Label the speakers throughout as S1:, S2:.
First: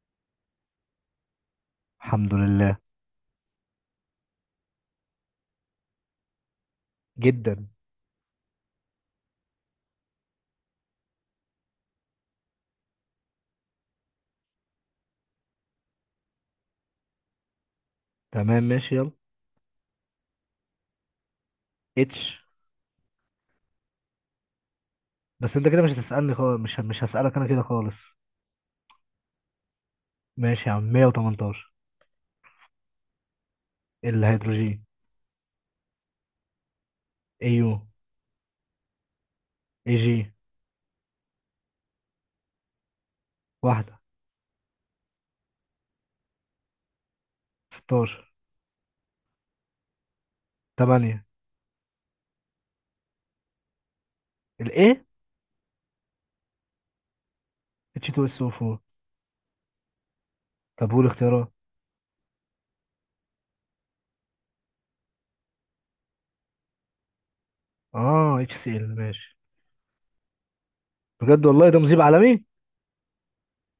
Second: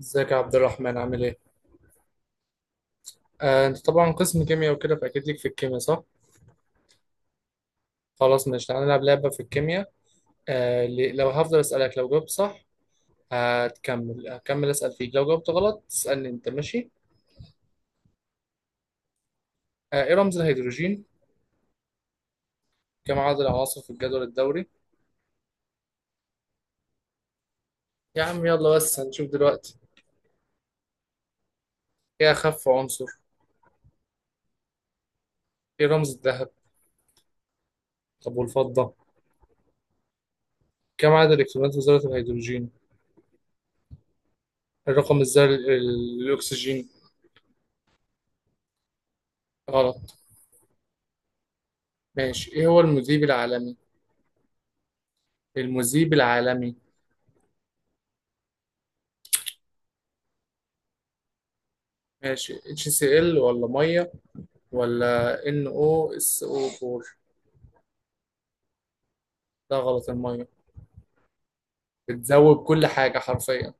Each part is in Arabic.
S1: ازيك يا عبد الرحمن عامل ايه؟
S2: الحمد لله.
S1: آه، انت طبعا قسم كيمياء وكده فاكيد ليك في الكيمياء صح؟
S2: جدا.
S1: خلاص ماشي تعالى نلعب لعبة في الكيمياء. آه، لو هفضل اسألك لو جاوبت صح هكمل اسأل فيك، لو جاوبت غلط تسألني انت، ماشي؟
S2: تمام ماشي يلا.
S1: آه، ايه رمز الهيدروجين؟
S2: اتش.
S1: كم عدد العناصر في الجدول الدوري؟
S2: بس انت كده مش هتسألني خالص مش هسألك انا كده خالص.
S1: يا عم يلا بس هنشوف دلوقتي.
S2: ماشي يا عم، 118.
S1: ايه اخف عنصر؟
S2: الهيدروجين.
S1: ايه رمز الذهب؟
S2: يو.
S1: طب والفضة؟
S2: اي جي.
S1: كم عدد الالكترونات في ذرة الهيدروجين؟
S2: واحدة.
S1: الرقم الذري الاكسجين.
S2: 16.
S1: غلط.
S2: 8.
S1: ماشي، ايه هو المذيب العالمي؟
S2: الايه؟
S1: المذيب العالمي.
S2: اتش 2 اس 4. طب قول اختيارات.
S1: ماشي، اتش سي ال ولا ميه ولا ان او اس او 4؟
S2: اه، اتش سي ال ماشي.
S1: ده غلط، الميه
S2: بجد والله ده مذيب عالمي؟
S1: بتذوب كل حاجه حرفيا.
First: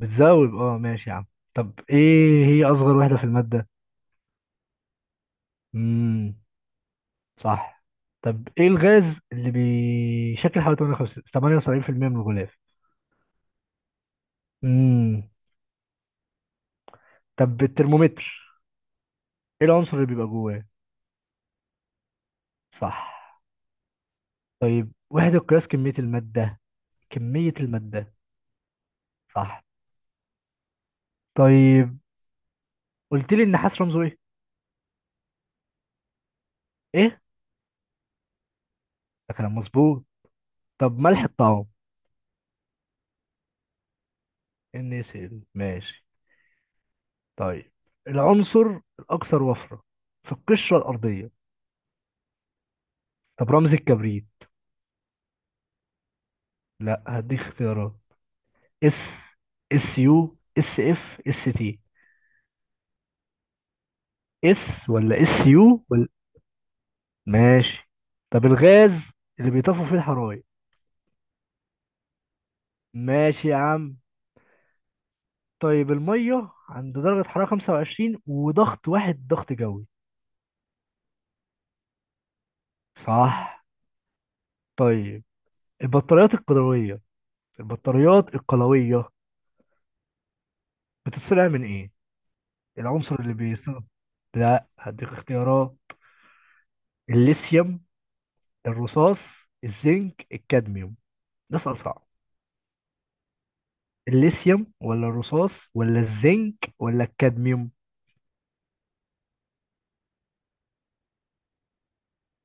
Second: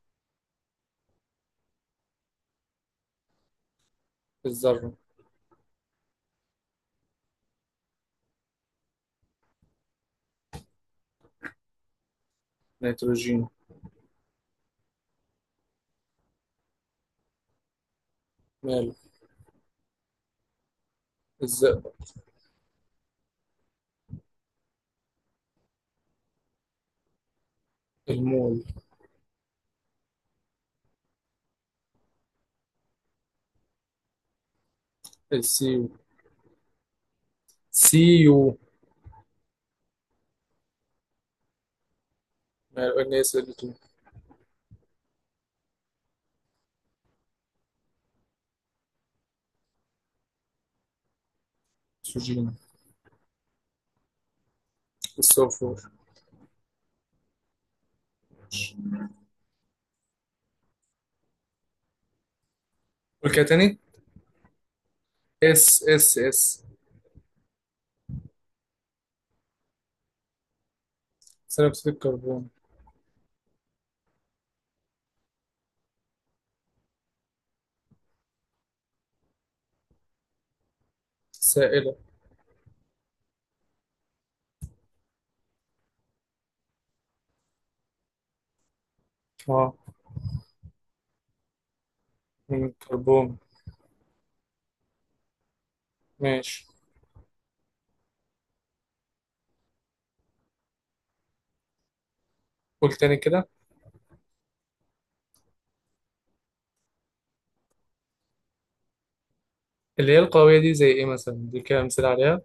S2: بتذوب. اه ماشي يا عم. طب ايه هي اصغر وحدة في المادة؟
S1: الذره.
S2: امم صح. طب ايه الغاز اللي بيشكل حوالي 58 78% من الغلاف؟
S1: نيتروجين.
S2: امم طب الترمومتر،
S1: ماله.
S2: ايه العنصر اللي بيبقى جواه؟
S1: الزئبق.
S2: صح. طيب وحدة قياس كمية المادة، كمية المادة.
S1: المول.
S2: صح. طيب قلت لي النحاس رمزه ايه؟
S1: السيو.
S2: ايه؟
S1: سيو.
S2: ده كلام مظبوط. طب ملح الطعام.
S1: ماله، ان اس ال 2.
S2: NaCl ماشي. طيب العنصر الاكثر وفرة في القشرة الارضية.
S1: اكسجين.
S2: طب رمز الكبريت.
S1: السلفور.
S2: لا، هديك اختيارات. اس، اس يو، اس اف، اس تي.
S1: قول كده تاني،
S2: اس ولا اس
S1: اس
S2: يو
S1: اس
S2: ولا.
S1: اس.
S2: ماشي. طب الغاز اللي بيطفوا فيه الحرايق.
S1: ثاني اكسيد الكربون.
S2: ماشي يا عم. طيب المية عند درجة حرارة 25 وضغط واحد ضغط جوي.
S1: سائله.
S2: صح. طيب البطاريات القلوية، البطاريات القلوية
S1: اه،
S2: بتتصنع من ايه؟
S1: من
S2: العنصر اللي
S1: الكربون.
S2: بيصنع. لا، هديك اختيارات.
S1: ماشي.
S2: الليثيوم، الرصاص، الزنك، الكادميوم. ده سؤال صعب.
S1: قول تاني كده.
S2: الليثيوم ولا الرصاص ولا الزنك ولا الكادميوم؟
S1: اللي هي القويه دي زي ايه مثلا، دي كده امثله عليها.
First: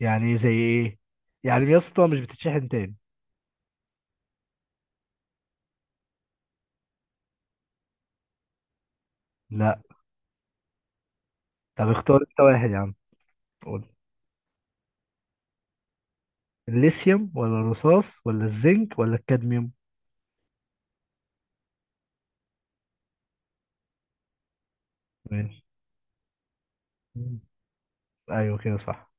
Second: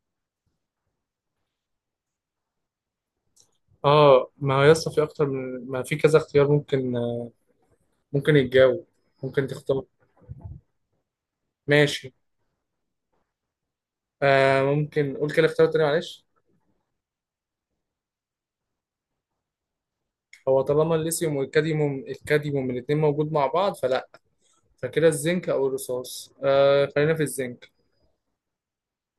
S2: يعني زي ايه؟ يعني يا اسطى مش بتتشحن تاني.
S1: اه ما هو يسطا في اكتر من ما في كذا اختيار ممكن، ممكن يتجاوب، ممكن
S2: لا.
S1: تختار.
S2: طب
S1: ماشي.
S2: اختار انت واحد يا عم.
S1: آه، ممكن قول كده اختيار تاني معلش.
S2: الليثيوم ولا الرصاص ولا الزنك ولا الكادميوم؟
S1: هو طالما الليثيوم والكاديوم، الكاديوم من الاتنين موجود مع بعض فلا، فكده الزنك
S2: ماشي.
S1: او الرصاص. آه خلينا في
S2: مم.
S1: الزنك.
S2: ايوه كده، صح.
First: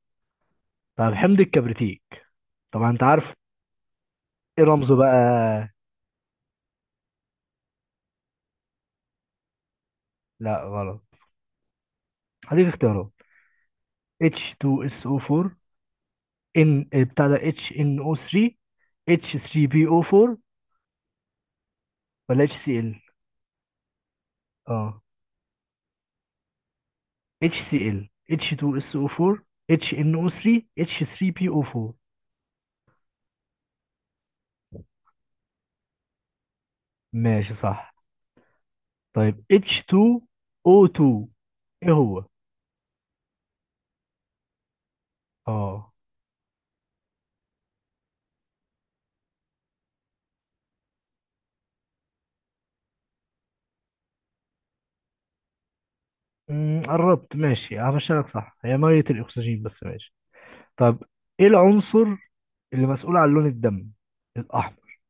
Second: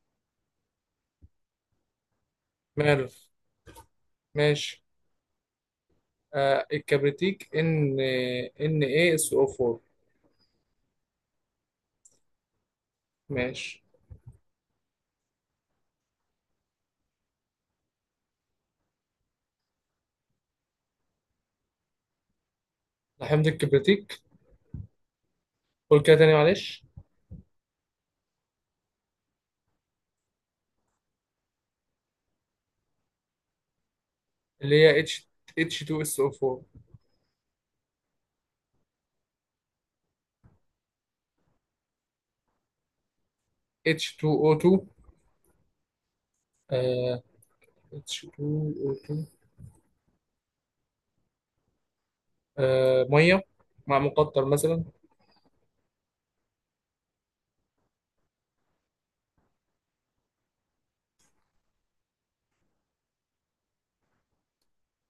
S2: طب حمض الكبريتيك، طبعا انت
S1: ماله.
S2: عارف. ايه
S1: ماشي.
S2: رمزه بقى؟
S1: آه، الكبريتيك ان، ان ايه اس او 4.
S2: لا غلط. هديك اختيارات.
S1: ماشي
S2: H2SO4، ان بتاع ده HNO3، H3PO4 ولا HCl؟
S1: لحمض الكبريتيك.
S2: اه،
S1: قول كده تاني معلش.
S2: HCl، H2SO4، HNO3، H3PO4.
S1: اللي هي اتش، اتش 2 اس او 4.
S2: ماشي صح. طيب H2O2 ايه هو؟
S1: اتش 2 او 2.
S2: اه
S1: اتش 2 او 2. آه، ميه مع مقطر مثلا.
S2: مم، قربت. ماشي همشي لك، صح. هي ميه الاكسجين، بس ماشي. طب ايه العنصر اللي مسؤول عن لون الدم الاحمر؟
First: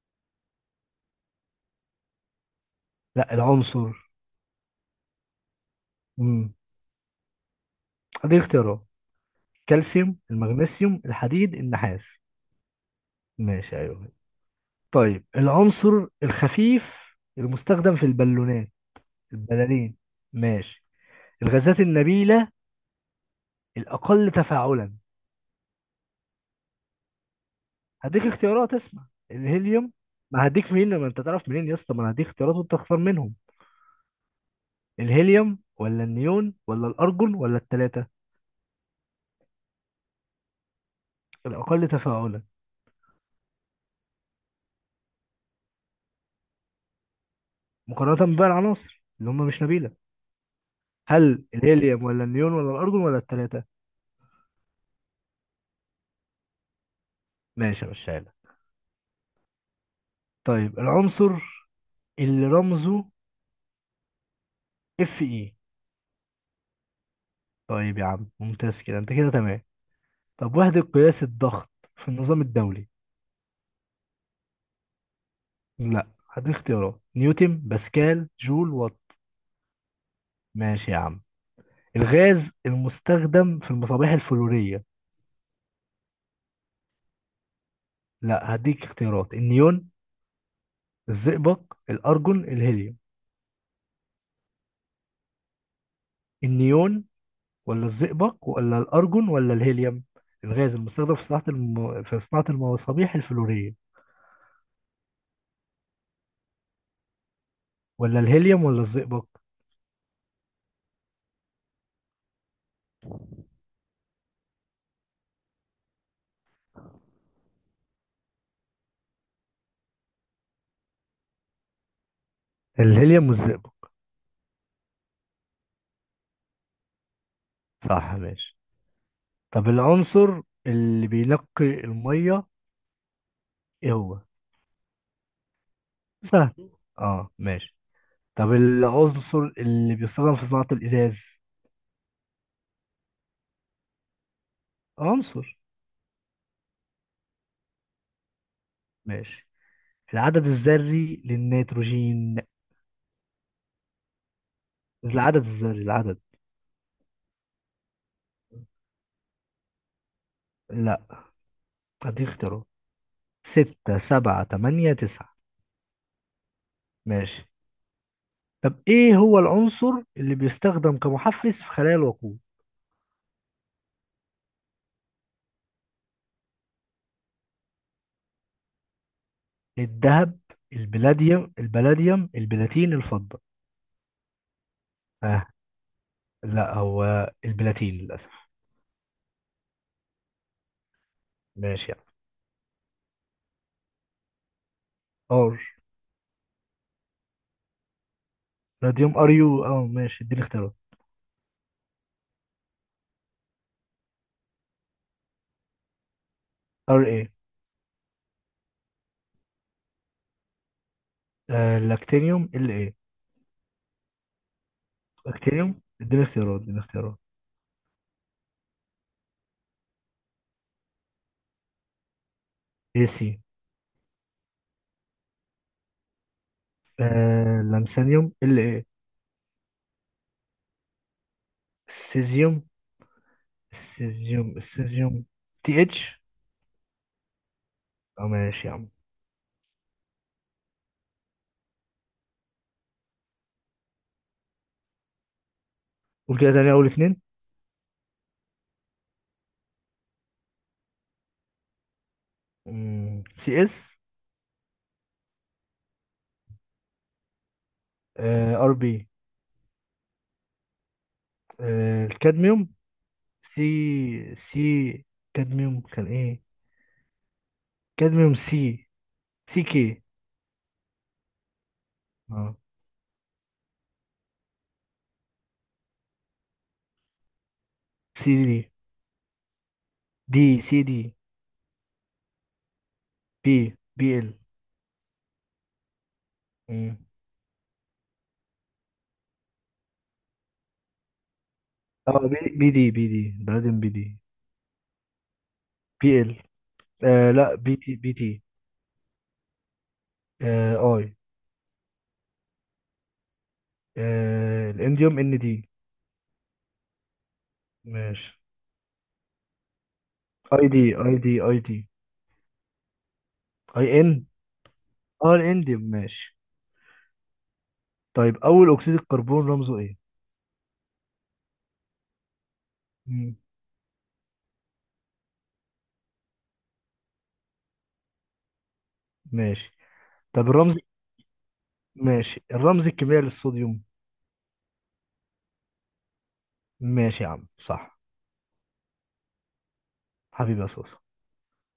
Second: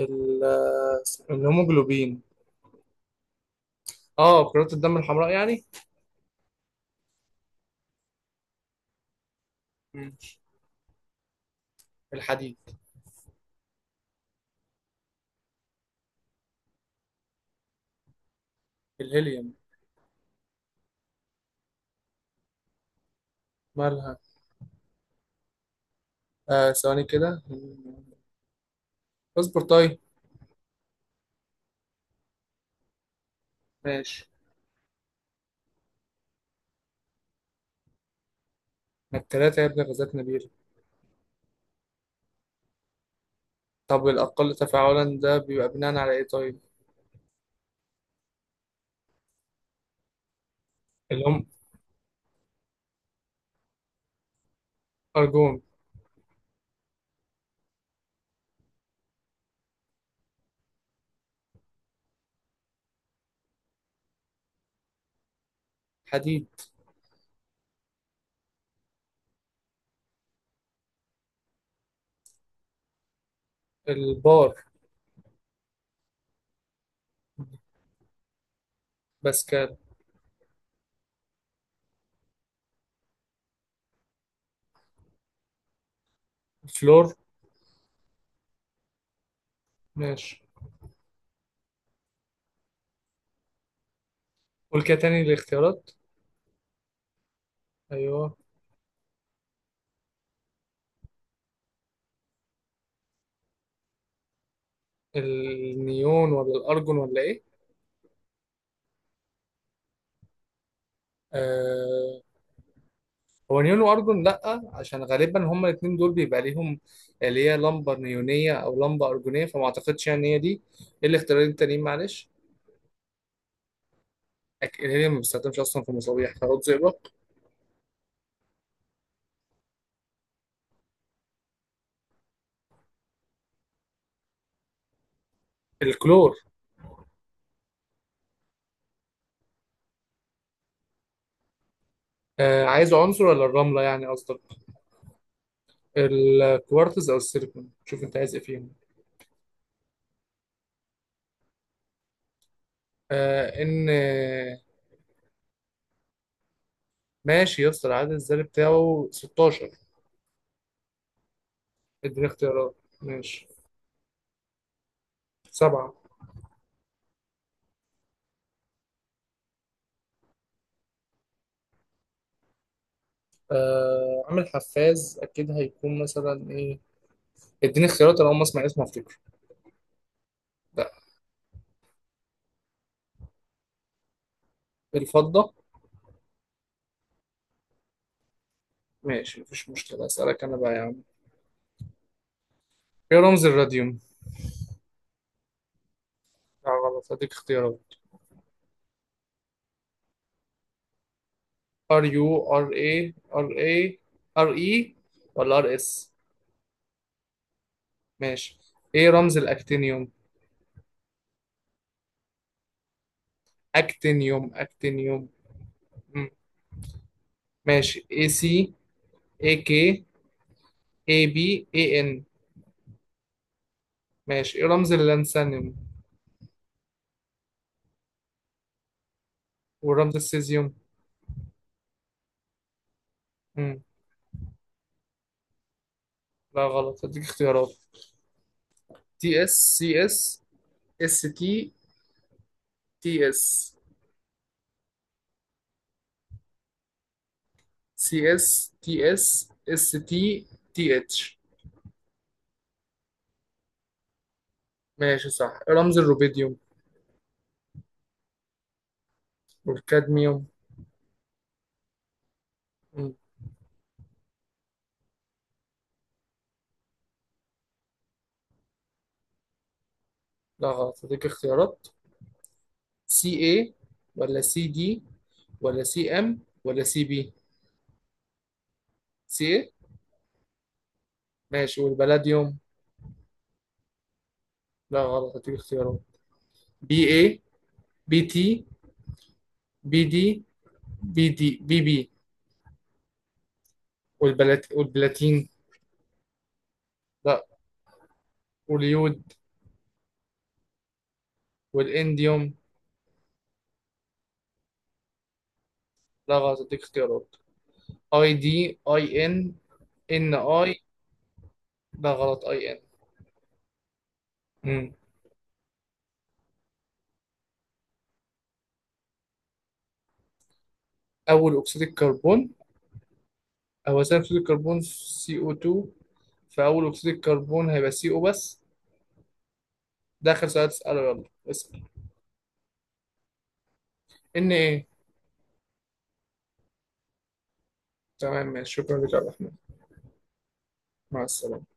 S1: ال- آه، الهيموجلوبين.
S2: لا، العنصر.
S1: اه كرات الدم الحمراء يعني.
S2: امم دي اختيارات،
S1: مم.
S2: كالسيوم، المغنيسيوم، الحديد، النحاس.
S1: الحديد.
S2: ماشي، ايوه. طيب العنصر الخفيف المستخدم في البالونات،
S1: الهيليوم.
S2: البلالين. ماشي. الغازات النبيله،
S1: مالها.
S2: الاقل تفاعلا.
S1: آه ثواني كده.
S2: هديك اختيارات، اسمع.
S1: اصبر
S2: الهيليوم.
S1: طيب.
S2: ما هديك منين؟ ما انت تعرف منين يا اسطى؟ ما انا هديك اختيارات وانت تختار منهم.
S1: ماشي.
S2: الهيليوم ولا النيون ولا الأرجون ولا التلاتة؟
S1: ما التلاتة يا ابن، غازات نبيل.
S2: الأقل تفاعلا،
S1: طب الأقل تفاعلا ده بيبقى بناء على إيه طيب؟
S2: مقارنة بقى العناصر اللي هم مش نبيلة.
S1: اللي
S2: هل
S1: هم
S2: الهيليوم ولا النيون ولا الأرجون ولا التلاتة؟
S1: أرجون.
S2: ماشي يا لك. طيب العنصر اللي رمزه اف اي.
S1: حديد.
S2: طيب يا عم، ممتاز كده، انت كده تمام. طب وحدة قياس الضغط في النظام الدولي.
S1: البار.
S2: لا، هدي اختيارات، نيوتن، باسكال، جول، وات.
S1: باسكال.
S2: ماشي يا عم. الغاز المستخدم في المصابيح الفلورية.
S1: الفلور.
S2: لا، هديك اختيارات، النيون،
S1: ماشي،
S2: الزئبق، الأرجون، الهيليوم.
S1: قول كده تاني الاختيارات.
S2: النيون ولا
S1: أيوه.
S2: الزئبق ولا الأرجون ولا الهيليوم؟ الغاز المستخدم في صناعة الم... في صناعة المصابيح الفلورية.
S1: النيون ولا الأرجون ولا إيه؟
S2: ولا الهيليوم ولا الزئبق.
S1: آه، هو نيون واردون، لا عشان غالبا هما الاثنين دول بيبقى ليهم اللي هي لمبه نيونيه او لمبه ارجونيه، فما اعتقدش يعني هي دي. إيه الاختيارين التانيين معلش؟
S2: الهيليوم والزئبق.
S1: الهيليوم ما بيستخدمش اصلا في مصابيح، خلاط زئبق.
S2: صح ماشي. طب العنصر اللي بينقي المية، ايه هو؟
S1: الكلور.
S2: سهل. اه ماشي. طب العنصر اللي بيستخدم في صناعة الإزاز.
S1: آه عايز عنصر ولا الرمله يعني قصدك؟
S2: عنصر.
S1: الكوارتز او السيليكون، شوف انت عايز ايه فيهم.
S2: ماشي. العدد الذري للنيتروجين،
S1: آه ان.
S2: العدد الذري، العدد.
S1: ماشي يا اسطى، العدد الذري بتاعه 16.
S2: لا،
S1: اديني
S2: اديك اختيارات.
S1: اختيارات. ماشي،
S2: ستة، سبعة، تمانية، تسعة.
S1: سبعه.
S2: ماشي. طب إيه هو العنصر اللي بيستخدم كمحفز في خلايا الوقود؟
S1: آه عامل حفاز اكيد هيكون مثلا ايه، اديني اختيارات انا اول ما اسمع اسمه افتكر.
S2: الذهب،
S1: لا.
S2: البلاديوم، البلاديوم، البلاتين، الفضة. آه.
S1: بالفضة.
S2: لا، هو البلاتين للأسف.
S1: ماشي مفيش مشكلة، أسألك أنا بقى يا عم.
S2: ماشي يعني.
S1: إيه رمز الراديوم؟
S2: ار.
S1: لا غلط، هديك اختيارات.
S2: راديوم ار يو. اه ماشي، اديني اختيارات.
S1: ار يو، ار اي ار اي، ار اي ولا ار اس.
S2: ار ايه.
S1: ماشي. ايه رمز الاكتينيوم؟
S2: آه، لاكتينيوم ال ايه.
S1: اكتينيوم اكتينيوم.
S2: لاكتينيوم، اديني
S1: مم.
S2: اختيارات، اديني اختيارات.
S1: ماشي، اي سي، اي كي، اي بي، اي ان.
S2: اي سي.
S1: ماشي. ايه رمز اللانثانيوم
S2: آه، لامسانيوم ال ايه.
S1: ورمز السيزيوم؟
S2: السيزيوم،
S1: مم.
S2: السيزيوم، السيزيوم. تي اتش.
S1: لا غلط، هديك اختيارات.
S2: اه ماشي يا عم.
S1: تي اس، سي اس، اس تي، تي اس.
S2: قول كده تاني اول اتنين.
S1: سي اس، تي اس، اس تي، تي اتش.
S2: سي اس.
S1: ماشي صح. رمز الروبيديوم
S2: آه، ار بي.
S1: والكادميوم.
S2: آه، الكادميوم.
S1: مم.
S2: سي، سي، كادميوم كان ايه؟ كادميوم سي، سي كي.
S1: لا غلط، هديك اختيارات.
S2: اه،
S1: سي اي، ولا سي دي، ولا سي ام، ولا سي بي.
S2: سي دي،
S1: سي اي.
S2: دي سي دي.
S1: ماشي، والبلاديوم.
S2: بي، بي ال.
S1: لا غلط، هديك اختيارات. بي اي، بي تي، بي دي، بي دي بي بي.
S2: اه بي، بي دي، بي دي بعدين بي دي.
S1: والبلاتين.
S2: بي ال. آه
S1: لا.
S2: لا، بي تي بي تي.
S1: واليود.
S2: آه، اي.
S1: والانديوم.
S2: آه، الانديوم ان دي.
S1: لا غلط، هديك اختيارات.
S2: ماشي.
S1: اي دي، اي ان، ان
S2: اي
S1: اي.
S2: دي، اي دي، اي دي.
S1: لا غلط، اي ان.
S2: اي ان.
S1: مم.
S2: اه، الانديوم ماشي. طيب اول اكسيد الكربون رمزه ايه؟
S1: أول أكسيد الكربون.
S2: مم.
S1: هو ثاني أكسيد الكربون سي أو 2، فأول أكسيد الكربون هيبقى سي أو بس.
S2: ماشي.
S1: ده آخر
S2: طب
S1: سؤال
S2: الرمز.
S1: تسأله، يلا. اسأل.
S2: ماشي. الرمز الكيميائي للصوديوم.
S1: إن إيه.
S2: ماشي يا عم صح.
S1: تمام ماشي، شكرا لك يا عبد الرحمن.
S2: حبيبي يا صوص.
S1: مع السلامة.